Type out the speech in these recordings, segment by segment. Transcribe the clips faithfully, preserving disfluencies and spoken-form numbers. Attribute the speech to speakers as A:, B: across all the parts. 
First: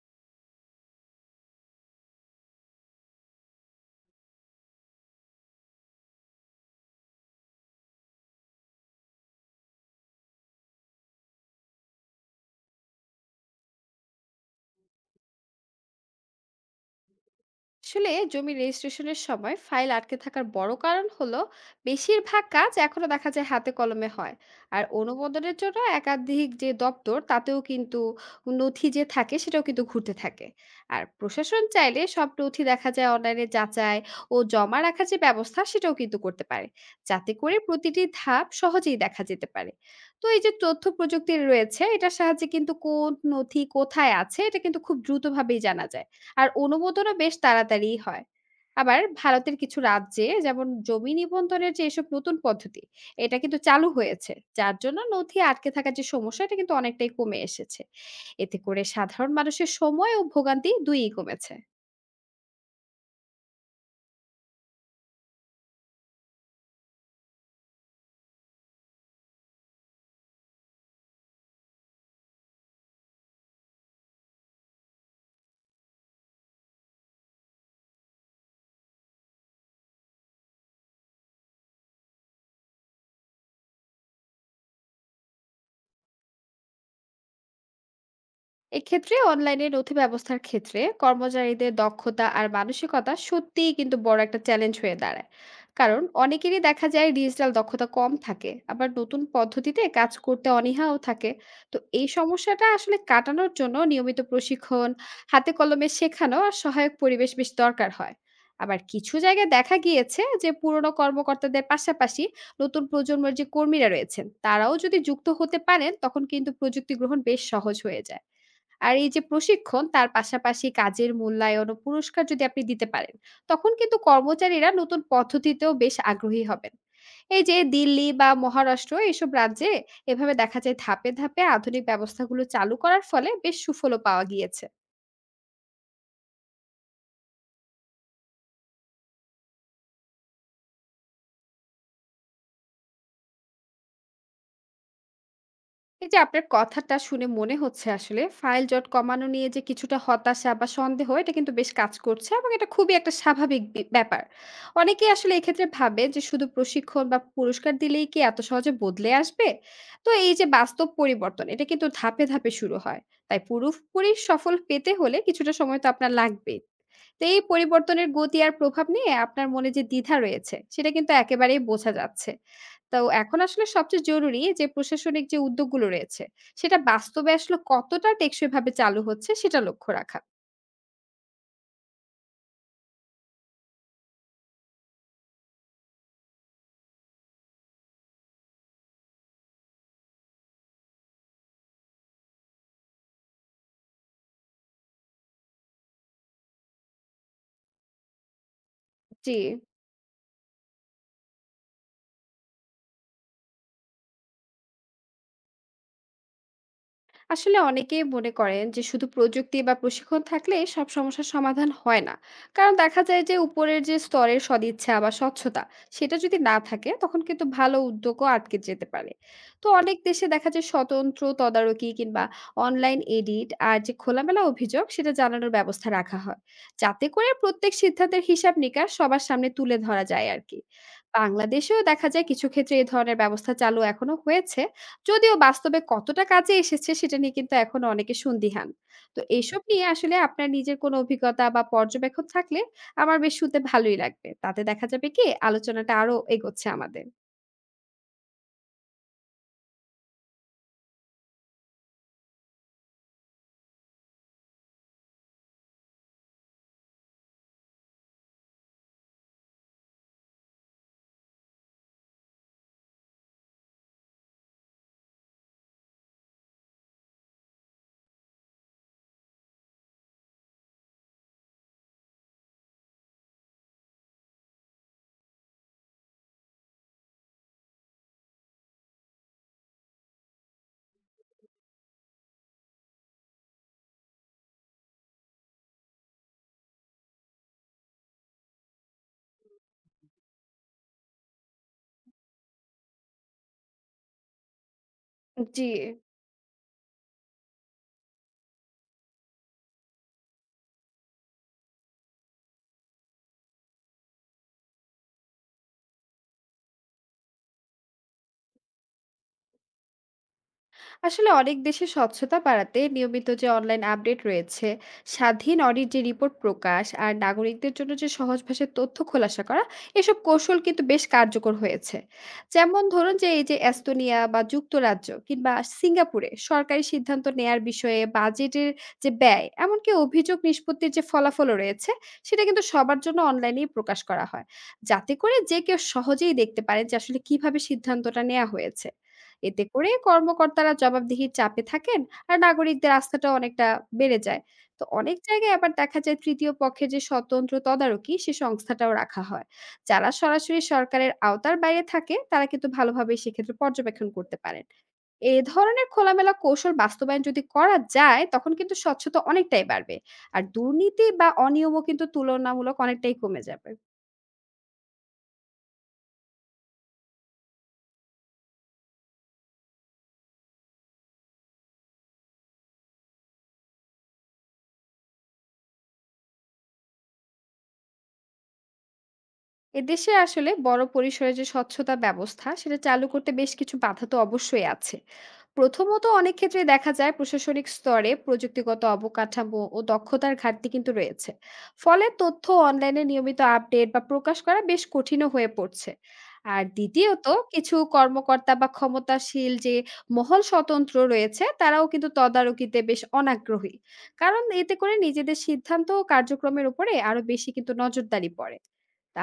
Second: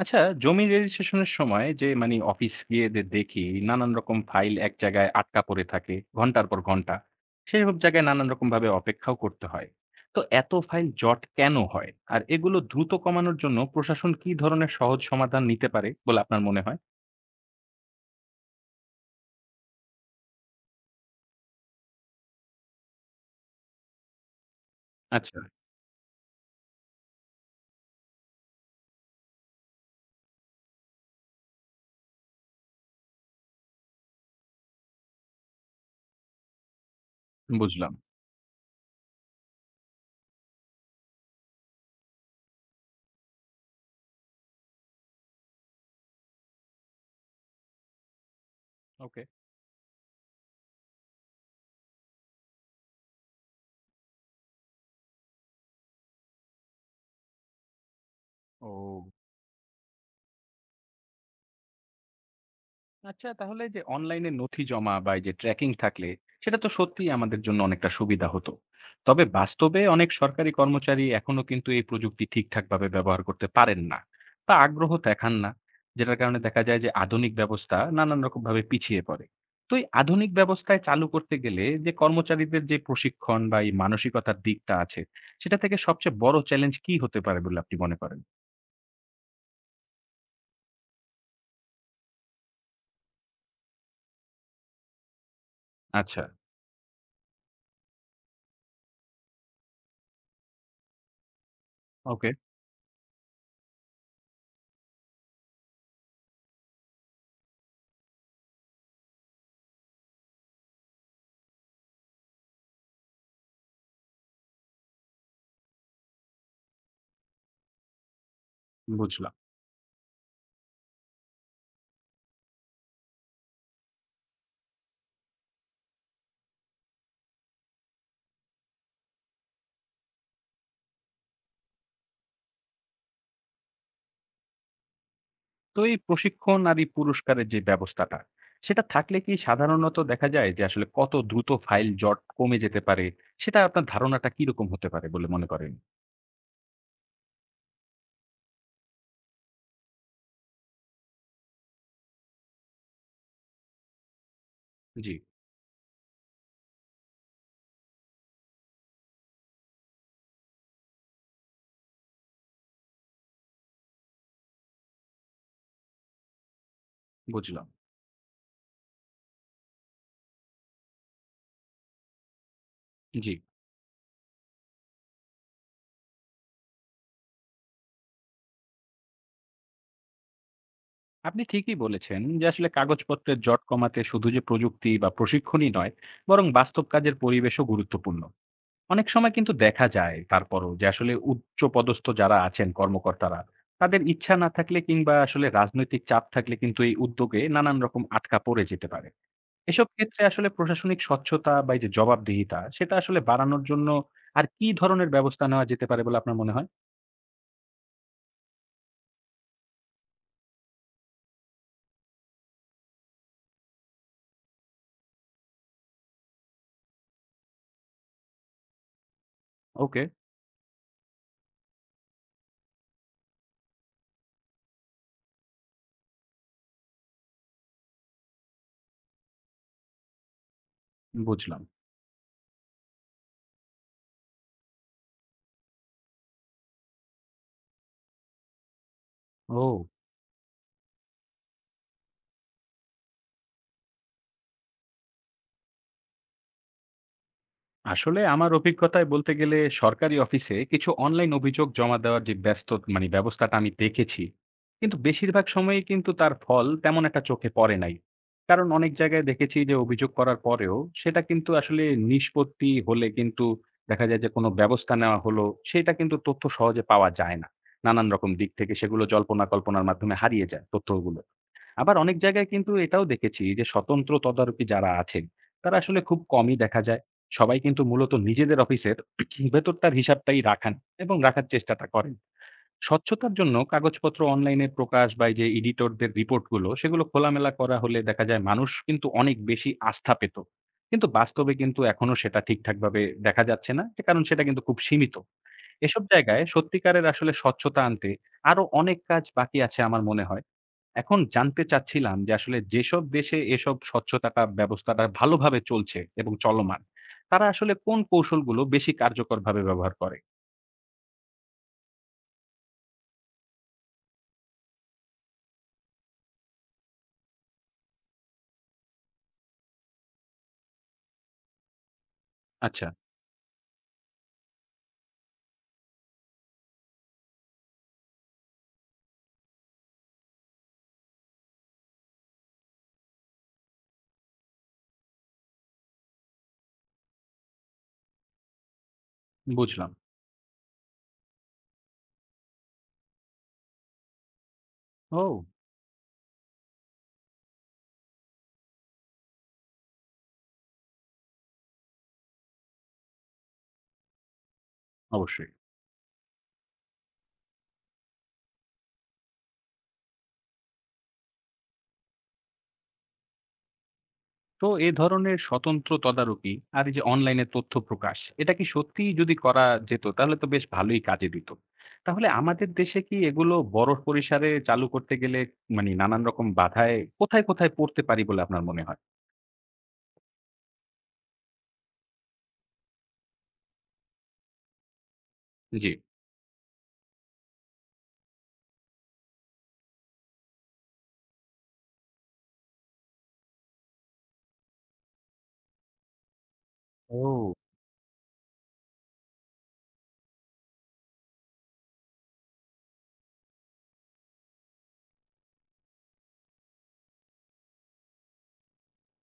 A: আচ্ছা। জমি রেজিস্ট্রেশনের সময় যে মানে অফিস গিয়ে দে- দেখি নানান রকম ফাইল এক জায়গায় আটকা পড়ে থাকে ঘন্টার পর ঘন্টা। সেসব জায়গায় নানান রকম ভাবে অপেক্ষাও করতে হয়। তো এত ফাইল জট কেন হয় আর এগুলো দ্রুত কমানোর জন্য প্রশাসন কি ধরনের সহজ সমাধান নিতে পারে বলে আপনার মনে হয়?
B: আসলে জমি রেজিস্ট্রেশনের সময় ফাইল আটকে থাকার বড় কারণ হলো বেশিরভাগ কাজ এখনো দেখা যায় হাতে কলমে হয় আর
A: আচ্ছা।
B: অনুমোদনের জন্য একাধিক যে দপ্তর তাতেও কিন্তু নথি যে থাকে সেটাও কিন্তু ঘুরতে থাকে আর প্রশাসন চাইলে সব নথি দেখা যায় অনলাইনে যাচাই ও জমা রাখার যে ব্যবস্থা সেটাও কিন্তু করতে পারে যাতে করে
A: বুঝলাম।
B: প্রতিটি ধাপ সহজেই দেখা যেতে পারে তো এই যে তথ্য প্রযুক্তি রয়েছে এটার সাহায্যে কিন্তু কোন নথি কোথায় আছে এটা কিন্তু খুব দ্রুতভাবেই জানা যায় আর অনুমোদনও বেশ তাড়াতাড়িই হয়। আবার
A: ওকে।
B: ভারতের কিছু রাজ্যে যেমন জমি নিবন্ধনের যে এসব নতুন পদ্ধতি, এটা কিন্তু চালু হয়েছে। যার জন্য নথি আটকে থাকার যে সমস্যা, এটা কিন্তু অনেকটাই কমে এসেছে। এতে করে
A: ও।
B: সাধারণ মানুষের সময় ও ভোগান্তি দুইই কমেছে।
A: আচ্ছা, তাহলে যে অনলাইনে নথি জমা বা এই যে ট্র্যাকিং থাকলে সেটা তো সত্যিই আমাদের জন্য অনেকটা সুবিধা হতো। তবে বাস্তবে অনেক সরকারি কর্মচারী এখনো কিন্তু এই প্রযুক্তি ঠিকঠাক ভাবে ব্যবহার করতে পারেন না বা আগ্রহ দেখান না, যেটার কারণে দেখা যায় যে আধুনিক ব্যবস্থা নানান রকম ভাবে পিছিয়ে পড়ে। তো এই আধুনিক ব্যবস্থায় চালু করতে গেলে যে কর্মচারীদের যে প্রশিক্ষণ বা এই মানসিকতার দিকটা আছে, সেটা থেকে সবচেয়ে বড় চ্যালেঞ্জ কি হতে পারে বলে আপনি মনে করেন?
B: এক্ষেত্রে অনলাইনে নথি ব্যবস্থার ক্ষেত্রে কর্মচারীদের দক্ষতা আর মানসিকতা সত্যিই কিন্তু বড় একটা চ্যালেঞ্জ হয়ে দাঁড়ায়। কারণ
A: আচ্ছা।
B: অনেকেরই দেখা যায় ডিজিটাল দক্ষতা কম থাকে আবার নতুন পদ্ধতিতে কাজ করতে অনীহাও থাকে। তো এই
A: ওকে।
B: সমস্যাটা আসলে কাটানোর জন্য নিয়মিত প্রশিক্ষণ হাতে কলমে শেখানো আর সহায়ক পরিবেশ বেশ দরকার হয়। আবার কিছু জায়গায় দেখা গিয়েছে যে পুরনো কর্মকর্তাদের পাশাপাশি নতুন প্রজন্মের যে কর্মীরা রয়েছেন তারাও যদি যুক্ত হতে পারেন তখন কিন্তু প্রযুক্তি গ্রহণ বেশ সহজ হয়ে যায়। আর এই যে
A: বুঝলাম।
B: প্রশিক্ষণ তার পাশাপাশি কাজের মূল্যায়ন ও পুরস্কার যদি আপনি দিতে পারেন তখন কিন্তু কর্মচারীরা নতুন পদ্ধতিতেও বেশ আগ্রহী হবেন। এই যে দিল্লি বা মহারাষ্ট্র এসব রাজ্যে এভাবে দেখা যায় ধাপে ধাপে আধুনিক ব্যবস্থাগুলো চালু করার ফলে বেশ সুফলও পাওয়া গিয়েছে।
A: তো এই প্রশিক্ষণ আর এই পুরস্কারের যে ব্যবস্থাটা, সেটা থাকলে কি সাধারণত দেখা যায় যে আসলে কত দ্রুত ফাইল জট কমে যেতে পারে? সেটা আপনার ধারণাটা কিরকম হতে পারে বলে মনে করেন?
B: এই যে আপনার কথাটা শুনে মনে হচ্ছে আসলে ফাইল জট কমানো নিয়ে যে কিছুটা হতাশা বা সন্দেহ এটা কিন্তু বেশ কাজ করছে এবং এটা খুবই একটা স্বাভাবিক বি- ব্যাপার। অনেকেই
A: জি।
B: আসলে এক্ষেত্রে ভাবে যে শুধু প্রশিক্ষণ বা পুরস্কার দিলেই কি এত সহজে বদলে আসবে। তো এই যে বাস্তব পরিবর্তন এটা কিন্তু ধাপে ধাপে শুরু হয়। তাই পুরোপুরি সফল পেতে হলে কিছুটা সময় তো আপনার লাগবে। তো এই
A: বুঝলাম।
B: পরিবর্তনের গতি আর প্রভাব নিয়ে আপনার মনে যে দ্বিধা রয়েছে সেটা কিন্তু একেবারেই বোঝা যাচ্ছে। তো
A: জি।
B: এখন আসলে সবচেয়ে জরুরি যে প্রশাসনিক যে উদ্যোগগুলো রয়েছে, সেটা বাস্তবে আসলে কতটা টেকসইভাবে চালু হচ্ছে সেটা লক্ষ্য রাখা।
A: আপনি ঠিকই বলেছেন যে আসলে কাগজপত্রের জট কমাতে শুধু যে প্রযুক্তি বা প্রশিক্ষণই নয়, বরং বাস্তব কাজের পরিবেশও গুরুত্বপূর্ণ। অনেক সময় কিন্তু দেখা যায় তারপরও যে আসলে উচ্চ পদস্থ যারা আছেন কর্মকর্তারা, তাদের ইচ্ছা না থাকলে কিংবা আসলে রাজনৈতিক চাপ থাকলে কিন্তু এই উদ্যোগে নানান রকম আটকা পড়ে যেতে পারে।
B: জি।
A: এসব ক্ষেত্রে আসলে প্রশাসনিক স্বচ্ছতা বা এই যে জবাবদিহিতা সেটা আসলে বাড়ানোর জন্য আর কি ধরনের ব্যবস্থা নেওয়া যেতে পারে বলে আপনার মনে হয়?
B: আসলে অনেকেই মনে করেন যে শুধু প্রযুক্তি বা প্রশিক্ষণ থাকলে সব সমস্যার সমাধান হয় না। কারণ দেখা যায় যে উপরের যে স্তরের সদিচ্ছা বা স্বচ্ছতা সেটা যদি না থাকে তখন কিন্তু ভালো উদ্যোগও আটকে যেতে পারে। তো অনেক
A: ওকে,
B: দেশে দেখা যায় স্বতন্ত্র তদারকি কিংবা অনলাইন এডিট আর যে খোলামেলা অভিযোগ সেটা জানানোর ব্যবস্থা রাখা হয় যাতে করে প্রত্যেক সিদ্ধান্তের হিসাব নিকাশ সবার সামনে তুলে ধরা যায় আর কি।
A: বুঝলাম।
B: বাংলাদেশেও দেখা যায় কিছু ক্ষেত্রে এই ধরনের ব্যবস্থা চালু এখনো হয়েছে। যদিও বাস্তবে কতটা কাজে এসেছে সেটা নিয়ে কিন্তু এখনো অনেকে সন্দিহান। তো এইসব
A: ও।
B: নিয়ে আসলে আপনার নিজের কোনো অভিজ্ঞতা বা পর্যবেক্ষণ থাকলে আমার বেশ শুনতে ভালোই লাগবে। তাতে দেখা যাবে কি আলোচনাটা আরো এগোচ্ছে আমাদের।
A: আসলে আমার অভিজ্ঞতায় বলতে গেলে সরকারি অফিসে কিছু অনলাইন অভিযোগ জমা দেওয়ার যে ব্যস্ত মানে ব্যবস্থাটা আমি দেখেছি, কিন্তু বেশিরভাগ সময়ই কিন্তু তার ফল তেমন একটা চোখে পড়ে নাই। কারণ অনেক জায়গায় দেখেছি যে অভিযোগ করার পরেও সেটা কিন্তু আসলে নিষ্পত্তি হলে কিন্তু দেখা যায় যে কোনো ব্যবস্থা নেওয়া হলো সেটা কিন্তু তথ্য সহজে পাওয়া যায় না। নানান রকম দিক থেকে সেগুলো জল্পনা কল্পনার মাধ্যমে হারিয়ে যায় তথ্যগুলো। আবার অনেক জায়গায় কিন্তু এটাও দেখেছি যে স্বতন্ত্র তদারকি যারা আছেন তারা আসলে খুব কমই দেখা যায়। সবাই কিন্তু মূলত নিজেদের অফিসের ভেতরটার হিসাবটাই রাখান এবং রাখার চেষ্টাটা করেন। স্বচ্ছতার জন্য কাগজপত্র অনলাইনে প্রকাশ বা এই যে এডিটরদের রিপোর্টগুলো সেগুলো খোলামেলা করা হলে দেখা যায় মানুষ কিন্তু অনেক বেশি আস্থা পেত। কিন্তু বাস্তবে কিন্তু এখনো সেটা ঠিকঠাকভাবে দেখা যাচ্ছে না। সে কারণ সেটা কিন্তু খুব সীমিত।
B: জি।
A: এসব জায়গায় সত্যিকারের আসলে স্বচ্ছতা আনতে আরো অনেক কাজ বাকি আছে আমার মনে হয়। এখন জানতে চাচ্ছিলাম যে আসলে যেসব দেশে এসব স্বচ্ছতাটা ব্যবস্থাটা ভালোভাবে চলছে এবং চলমান, তারা আসলে কোন কৌশলগুলো বেশি কার্যকরভাবে ব্যবহার করে?
B: আসলে অনেক দেশে স্বচ্ছতা বাড়াতে নিয়মিত যে অনলাইন আপডেট রয়েছে স্বাধীন অডিট যে রিপোর্ট প্রকাশ আর নাগরিকদের জন্য যে সহজ ভাষায় তথ্য খোলাসা করা এসব কৌশল কিন্তু বেশ কার্যকর হয়েছে। যেমন
A: আচ্ছা,
B: ধরুন যে এই যে এস্তোনিয়া বা যুক্তরাজ্য কিংবা সিঙ্গাপুরে সরকারি সিদ্ধান্ত নেয়ার বিষয়ে বাজেটের যে ব্যয় এমনকি অভিযোগ নিষ্পত্তির যে ফলাফলও রয়েছে সেটা কিন্তু সবার জন্য অনলাইনেই প্রকাশ করা হয় যাতে করে যে কেউ সহজেই দেখতে পারে যে আসলে কিভাবে সিদ্ধান্তটা নেওয়া হয়েছে। এতে
A: বুঝলাম।
B: করে কর্মকর্তারা জবাবদিহির চাপে থাকেন আর নাগরিকদের আস্থাটা অনেকটা বেড়ে যায়। তো অনেক
A: ও!
B: জায়গায় আবার দেখা যায় তৃতীয় পক্ষের যে স্বতন্ত্র তদারকি সে সংস্থাটাও রাখা হয় যারা সরাসরি সরকারের আওতার বাইরে থাকে তারা কিন্তু ভালোভাবে সেক্ষেত্রে পর্যবেক্ষণ করতে পারেন। এই
A: অবশ্যই।
B: ধরনের খোলামেলা কৌশল বাস্তবায়ন যদি করা যায় তখন কিন্তু স্বচ্ছতা অনেকটাই বাড়বে আর দুর্নীতি বা অনিয়মও কিন্তু তুলনামূলক অনেকটাই কমে যাবে।
A: তো এ ধরনের স্বতন্ত্র তদারকি আর এই যে অনলাইনে তথ্য প্রকাশ, এটা কি সত্যিই যদি করা যেত তাহলে তো বেশ ভালোই কাজে দিত। তাহলে আমাদের দেশে কি এগুলো বড় পরিসরে চালু করতে গেলে মানে নানান রকম বাধায় কোথায়, কোথায় পড়তে পারি বলে আপনার মনে হয়?
B: এদেশে আসলে বড় পরিসরে যে স্বচ্ছতা ব্যবস্থা সেটা চালু করতে বেশ কিছু বাধা তো অবশ্যই আছে।
A: জি।
B: প্রথমত অনেক ক্ষেত্রে দেখা যায় প্রশাসনিক স্তরে প্রযুক্তিগত অবকাঠামো ও দক্ষতার ঘাটতি কিন্তু রয়েছে ফলে তথ্য অনলাইনে নিয়মিত আপডেট বা প্রকাশ করা বেশ কঠিনও হয়ে পড়ছে। আর দ্বিতীয়ত
A: ও!
B: কিছু কর্মকর্তা বা ক্ষমতাশীল যে মহল স্বতন্ত্র রয়েছে তারাও কিন্তু তদারকিতে বেশ অনাগ্রহী কারণ এতে করে নিজেদের সিদ্ধান্ত ও কার্যক্রমের উপরে আরো বেশি কিন্তু নজরদারি পড়ে।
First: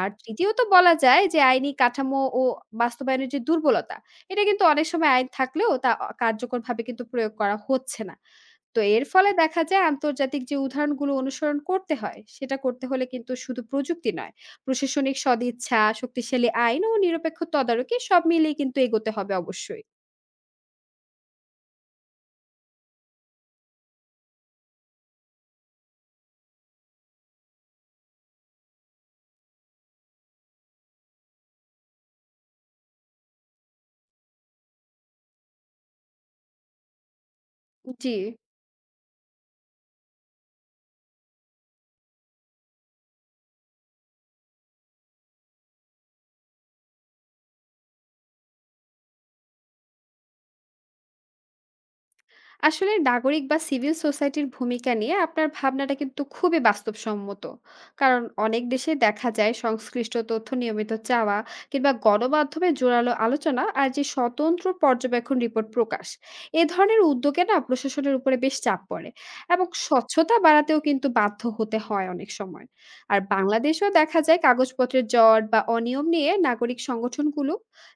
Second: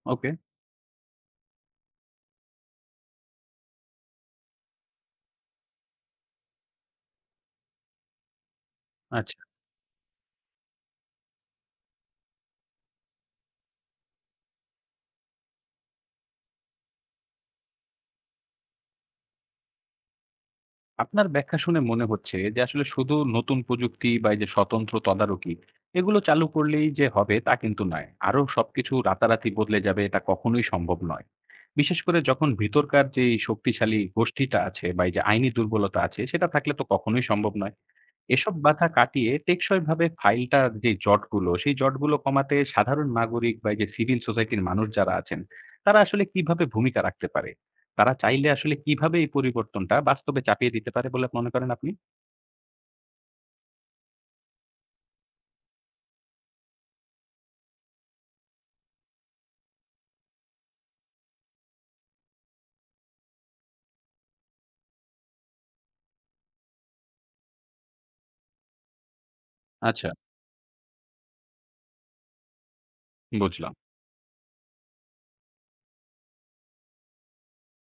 B: আর
A: ওকে।
B: তৃতীয়ত বলা যায় যে আইনি কাঠামো ও বাস্তবায়নের যে দুর্বলতা, এটা কিন্তু অনেক সময় আইন থাকলেও তা অ কার্যকরভাবে কিন্তু প্রয়োগ করা হচ্ছে না। তো এর ফলে
A: আচ্ছা।
B: দেখা যায় আন্তর্জাতিক যে উদাহরণগুলো অনুসরণ করতে হয়, সেটা করতে হলে কিন্তু শুধু প্রযুক্তি নয়, প্রশাসনিক সদিচ্ছা, শক্তিশালী আইন ও নিরপেক্ষ তদারকি সব মিলিয়ে কিন্তু এগোতে হবে অবশ্যই।
A: আপনার ব্যাখ্যা শুনে মনে হচ্ছে যে আসলে শুধু নতুন প্রযুক্তি বা এই যে স্বতন্ত্র তদারকি এগুলো চালু করলেই যে হবে তা কিন্তু নয়, আরো সবকিছু রাতারাতি বদলে যাবে এটা কখনোই সম্ভব নয়। বিশেষ করে যখন ভিতরকার যে এই শক্তিশালী গোষ্ঠীটা আছে বা এই যে আইনি দুর্বলতা আছে সেটা থাকলে তো কখনোই সম্ভব নয়।
B: জি।
A: এসব বাধা কাটিয়ে টেকসইভাবে ফাইলটার যে জটগুলো, সেই জটগুলো কমাতে সাধারণ নাগরিক বা এই যে সিভিল সোসাইটির মানুষ যারা আছেন, তারা আসলে কিভাবে ভূমিকা রাখতে পারে? তারা চাইলে আসলে কিভাবে এই পরিবর্তনটা বাস্তবে চাপিয়ে দিতে পারে বলে মনে করেন আপনি?
B: আসলে নাগরিক বা সিভিল সোসাইটির ভূমিকা নিয়ে আপনার ভাবনাটা কিন্তু খুবই বাস্তবসম্মত। কারণ অনেক দেশে দেখা যায় সংশ্লিষ্ট তথ্য নিয়মিত চাওয়া কিংবা গণমাধ্যমে জোরালো আলোচনা আর যে স্বতন্ত্র পর্যবেক্ষণ রিপোর্ট প্রকাশ এ ধরনের উদ্যোগে না প্রশাসনের উপরে বেশ চাপ পড়ে এবং
A: আচ্ছা,
B: স্বচ্ছতা বাড়াতেও কিন্তু বাধ্য হতে হয় অনেক সময়। আর
A: বুঝলাম।
B: বাংলাদেশেও দেখা যায় কাগজপত্রের জট বা অনিয়ম নিয়ে নাগরিক সংগঠনগুলো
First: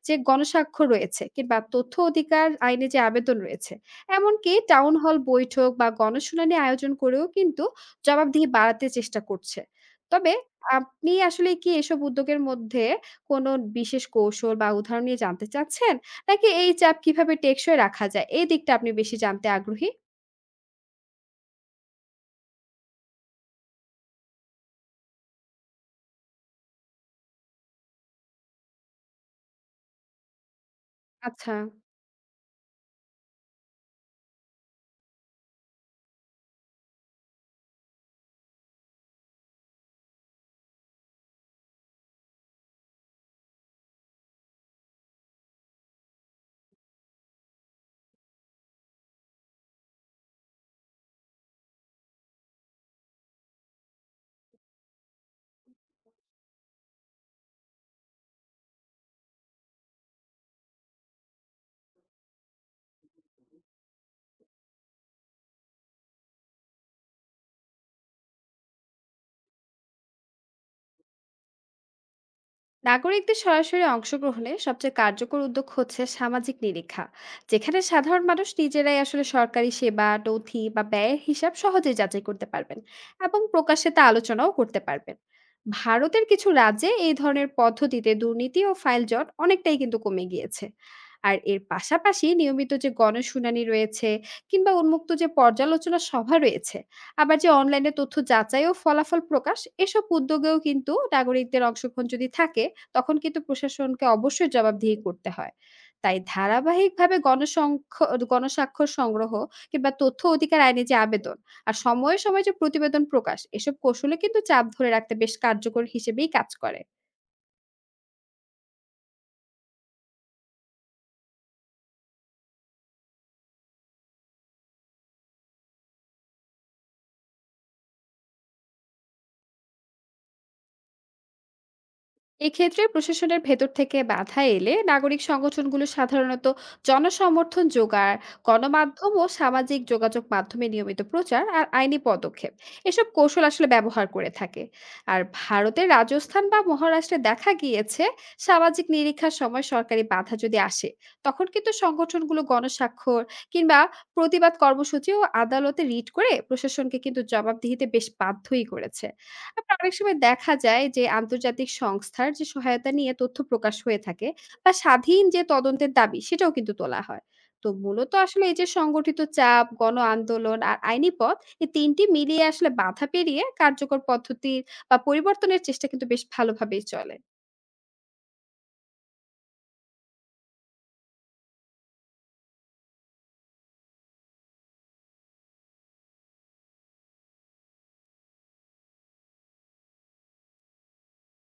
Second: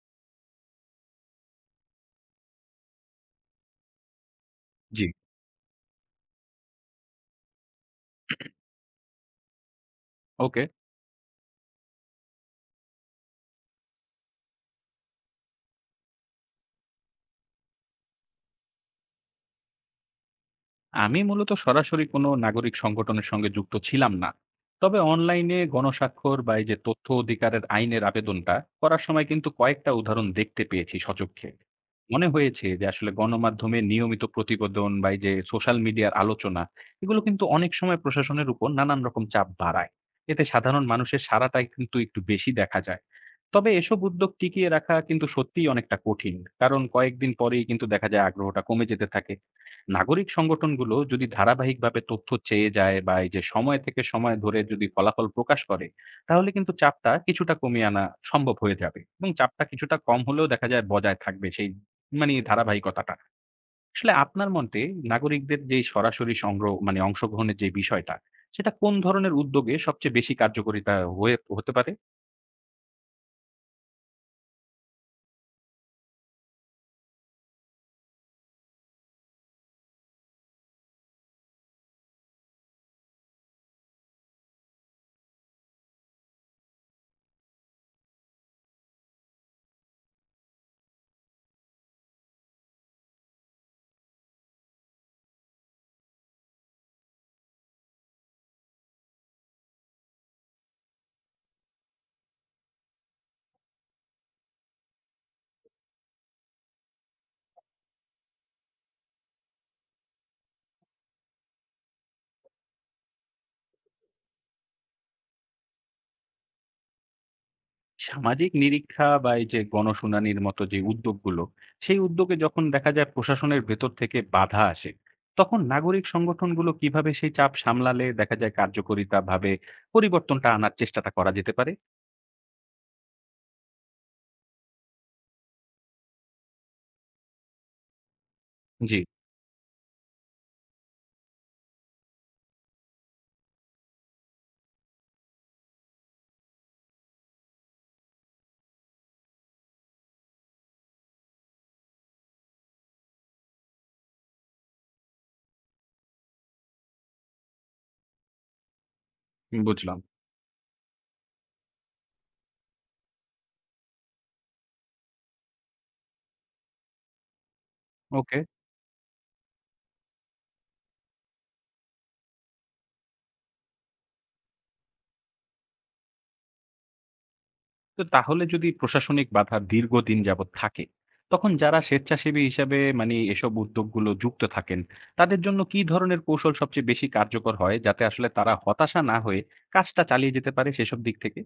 B: যে গণস্বাক্ষর রয়েছে কিংবা তথ্য অধিকার আইনে যে আবেদন রয়েছে এমনকি টাউন
A: জি,
B: হল বৈঠক বা গণশুনানি আয়োজন করেও কিন্তু জবাবদিহি বাড়াতে চেষ্টা করছে। তবে
A: ওকে।
B: আপনি আসলে কি এসব উদ্যোগের মধ্যে কোনো বিশেষ কৌশল বা উদাহরণ নিয়ে জানতে চাচ্ছেন? নাকি এই চাপ কিভাবে টেকসই রাখা যায়, এই দিকটা আপনি বেশি জানতে আগ্রহী?
A: আমি মূলত সরাসরি কোনো নাগরিক সংগঠনের সঙ্গে যুক্ত ছিলাম না, তবে অনলাইনে গণস্বাক্ষর বা এই যে তথ্য অধিকারের আইনের আবেদনটা করার সময় কিন্তু কয়েকটা উদাহরণ দেখতে পেয়েছি সচক্ষে।
B: আচ্ছা।
A: মনে হয়েছে যে আসলে গণমাধ্যমে নিয়মিত প্রতিবেদন বা এই যে সোশ্যাল মিডিয়ার আলোচনা এগুলো কিন্তু অনেক সময় প্রশাসনের উপর নানান রকম চাপ বাড়ায়। এতে সাধারণ মানুষের সারাটাই কিন্তু একটু বেশি দেখা যায়। তবে এসব উদ্যোগ টিকিয়ে রাখা কিন্তু সত্যিই অনেকটা কঠিন, কারণ কয়েকদিন পরেই কিন্তু দেখা যায় আগ্রহটা কমে যেতে থাকে। নাগরিক সংগঠনগুলো যদি ধারাবাহিকভাবে তথ্য চেয়ে যায় বা এই যে সময় থেকে সময় ধরে যদি ফলাফল প্রকাশ করে তাহলে কিন্তু চাপটা কিছুটা কমিয়ে আনা সম্ভব হয়ে যাবে, এবং চাপটা কিছুটা কম হলেও দেখা যায় বজায় থাকবে সেই মানে ধারাবাহিকতাটা। আসলে আপনার মতে নাগরিকদের যে সরাসরি সংগ্রহ মানে অংশগ্রহণের যে বিষয়টা, সেটা কোন ধরনের উদ্যোগে সবচেয়ে বেশি কার্যকরিতা হয়ে হতে পারে?
B: নাগরিকদের সরাসরি অংশগ্রহণে সবচেয়ে কার্যকর উদ্যোগ হচ্ছে সামাজিক নিরীক্ষা যেখানে সাধারণ মানুষ নিজেরাই আসলে সরকারি সেবা নথি বা ব্যয়ের হিসাব সহজে যাচাই করতে পারবেন এবং প্রকাশ্যে তা আলোচনাও করতে পারবেন। ভারতের কিছু রাজ্যে এই ধরনের পদ্ধতিতে দুর্নীতি ও ফাইল জট অনেকটাই কিন্তু কমে গিয়েছে। আর এর পাশাপাশি নিয়মিত যে গণশুনানি রয়েছে কিংবা উন্মুক্ত যে পর্যালোচনা সভা রয়েছে আবার যে অনলাইনে তথ্য যাচাই ও ফলাফল প্রকাশ এসব উদ্যোগেও কিন্তু নাগরিকদের অংশগ্রহণ যদি থাকে তখন কিন্তু প্রশাসনকে অবশ্যই জবাবদিহি করতে হয়। তাই ধারাবাহিকভাবে গণসংখ গণস্বাক্ষর সংগ্রহ কিংবা তথ্য অধিকার আইনে যে আবেদন আর সময়ে, সময়ে যে প্রতিবেদন প্রকাশ, এসব কৌশলে কিন্তু চাপ ধরে রাখতে বেশ কার্যকর হিসেবেই কাজ করে।
A: সামাজিক নিরীক্ষা বা এই যে গণশুনানির মতো যে উদ্যোগগুলো সেই উদ্যোগে যখন দেখা যায় প্রশাসনের ভেতর থেকে বাধা আসে তখন নাগরিক সংগঠনগুলো কিভাবে সেই চাপ সামলালে দেখা যায় কার্যকরিতা ভাবে পরিবর্তনটা আনার চেষ্টাটা করা যেতে পারে?
B: এক্ষেত্রে প্রশাসনের ভেতর থেকে বাধা এলে নাগরিক সংগঠনগুলো সাধারণত জনসমর্থন জোগাড়
A: জি।
B: গণমাধ্যম ও সামাজিক যোগাযোগ মাধ্যমে নিয়মিত প্রচার আর আইনি পদক্ষেপ এসব কৌশল আসলে ব্যবহার করে থাকে। আর ভারতের রাজস্থান বা মহারাষ্ট্রে দেখা গিয়েছে সামাজিক নিরীক্ষার সময় সরকারি বাধা যদি আসে তখন কিন্তু সংগঠনগুলো গণস্বাক্ষর কিংবা প্রতিবাদ কর্মসূচি ও আদালতে রিট করে প্রশাসনকে কিন্তু জবাবদিহিতে বেশ বাধ্যই করেছে। আবার অনেক
A: বুঝলাম।
B: সময় দেখা যায় যে আন্তর্জাতিক সংস্থার যে সহায়তা নিয়ে তথ্য প্রকাশ হয়ে থাকে বা স্বাধীন যে তদন্তের দাবি সেটাও কিন্তু তোলা হয়। তো মূলত
A: ওকে।
B: আসলে এই যে সংগঠিত চাপ গণ আন্দোলন আর আইনি পথ এই তিনটি মিলিয়ে আসলে বাধা পেরিয়ে কার্যকর পদ্ধতি বা পরিবর্তনের চেষ্টা কিন্তু বেশ ভালোভাবেই চলে।
A: তো তাহলে যদি প্রশাসনিক বাধা দীর্ঘদিন যাবৎ থাকে তখন যারা স্বেচ্ছাসেবী হিসাবে মানে এসব উদ্যোগগুলো যুক্ত থাকেন তাদের জন্য কি ধরনের কৌশল সবচেয়ে বেশি কার্যকর হয় যাতে আসলে তারা হতাশা না হয়ে কাজটা চালিয়ে যেতে পারে সেসব দিক থেকে?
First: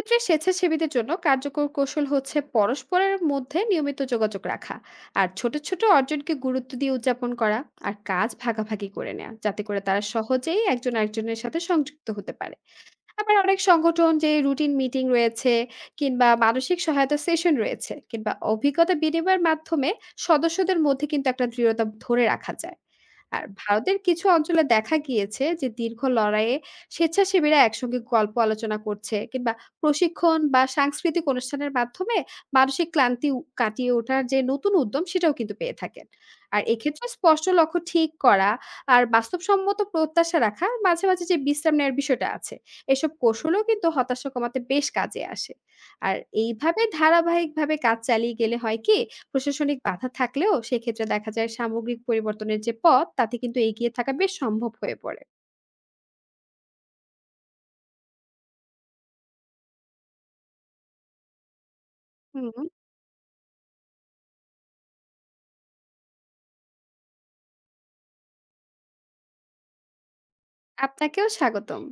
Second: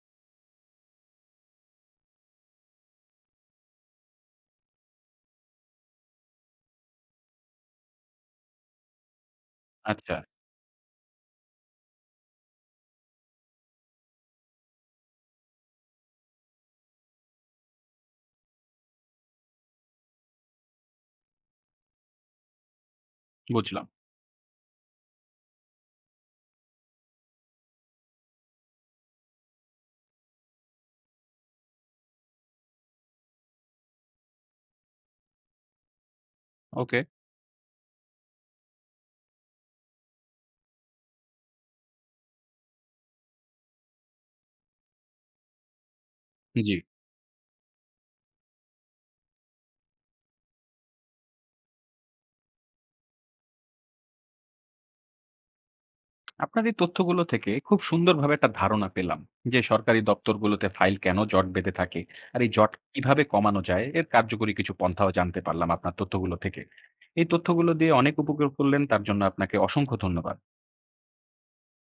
B: এক্ষেত্রে স্বেচ্ছাসেবীদের জন্য কার্যকর কৌশল হচ্ছে পরস্পরের মধ্যে নিয়মিত যোগাযোগ রাখা আর ছোট ছোট অর্জনকে গুরুত্ব দিয়ে উদযাপন করা আর কাজ ভাগাভাগি করে নেওয়া যাতে করে তারা
A: আচ্ছা,
B: সহজেই একজন আরেকজনের সাথে সংযুক্ত হতে পারে। আবার অনেক সংগঠন যে রুটিন মিটিং রয়েছে কিংবা মানসিক সহায়তা সেশন রয়েছে কিংবা অভিজ্ঞতা বিনিময়ের মাধ্যমে সদস্যদের মধ্যে কিন্তু একটা দৃঢ়তা ধরে রাখা যায়। আর
A: বুঝলাম।
B: ভারতের কিছু অঞ্চলে দেখা গিয়েছে যে দীর্ঘ লড়াইয়ে স্বেচ্ছাসেবীরা একসঙ্গে গল্প আলোচনা করছে কিংবা প্রশিক্ষণ বা সাংস্কৃতিক অনুষ্ঠানের মাধ্যমে মানসিক ক্লান্তি উ- কাটিয়ে ওঠার যে নতুন উদ্যম সেটাও কিন্তু পেয়ে থাকেন। আর
A: ওকে,
B: এক্ষেত্রে স্পষ্ট লক্ষ্য ঠিক করা আর বাস্তবসম্মত প্রত্যাশা রাখা মাঝে মাঝে যে বিশ্রাম নেওয়ার বিষয়টা আছে এসব কৌশলও কিন্তু হতাশা কমাতে বেশ কাজে আসে। আর
A: জি।
B: এইভাবে ধারাবাহিকভাবে কাজ চালিয়ে গেলে হয় কি, প্রশাসনিক বাধা থাকলেও সেক্ষেত্রে দেখা যায় সামগ্রিক পরিবর্তনের যে পথ, তাতে কিন্তু এগিয়ে থাকা বেশ সম্ভব হয়ে পড়ে।
A: আপনার এই তথ্যগুলো থেকে খুব সুন্দরভাবে একটা ধারণা পেলাম যে সরকারি দপ্তরগুলোতে ফাইল কেন জট বেঁধে থাকে আর এই
B: হুম,
A: জট কিভাবে কমানো যায় এর কার্যকরী কিছু পন্থাও জানতে পারলাম আপনার তথ্যগুলো থেকে। এই তথ্যগুলো দিয়ে অনেক উপকার করলেন তার জন্য আপনাকে অসংখ্য ধন্যবাদ।
B: আপনাকেও স্বাগতম।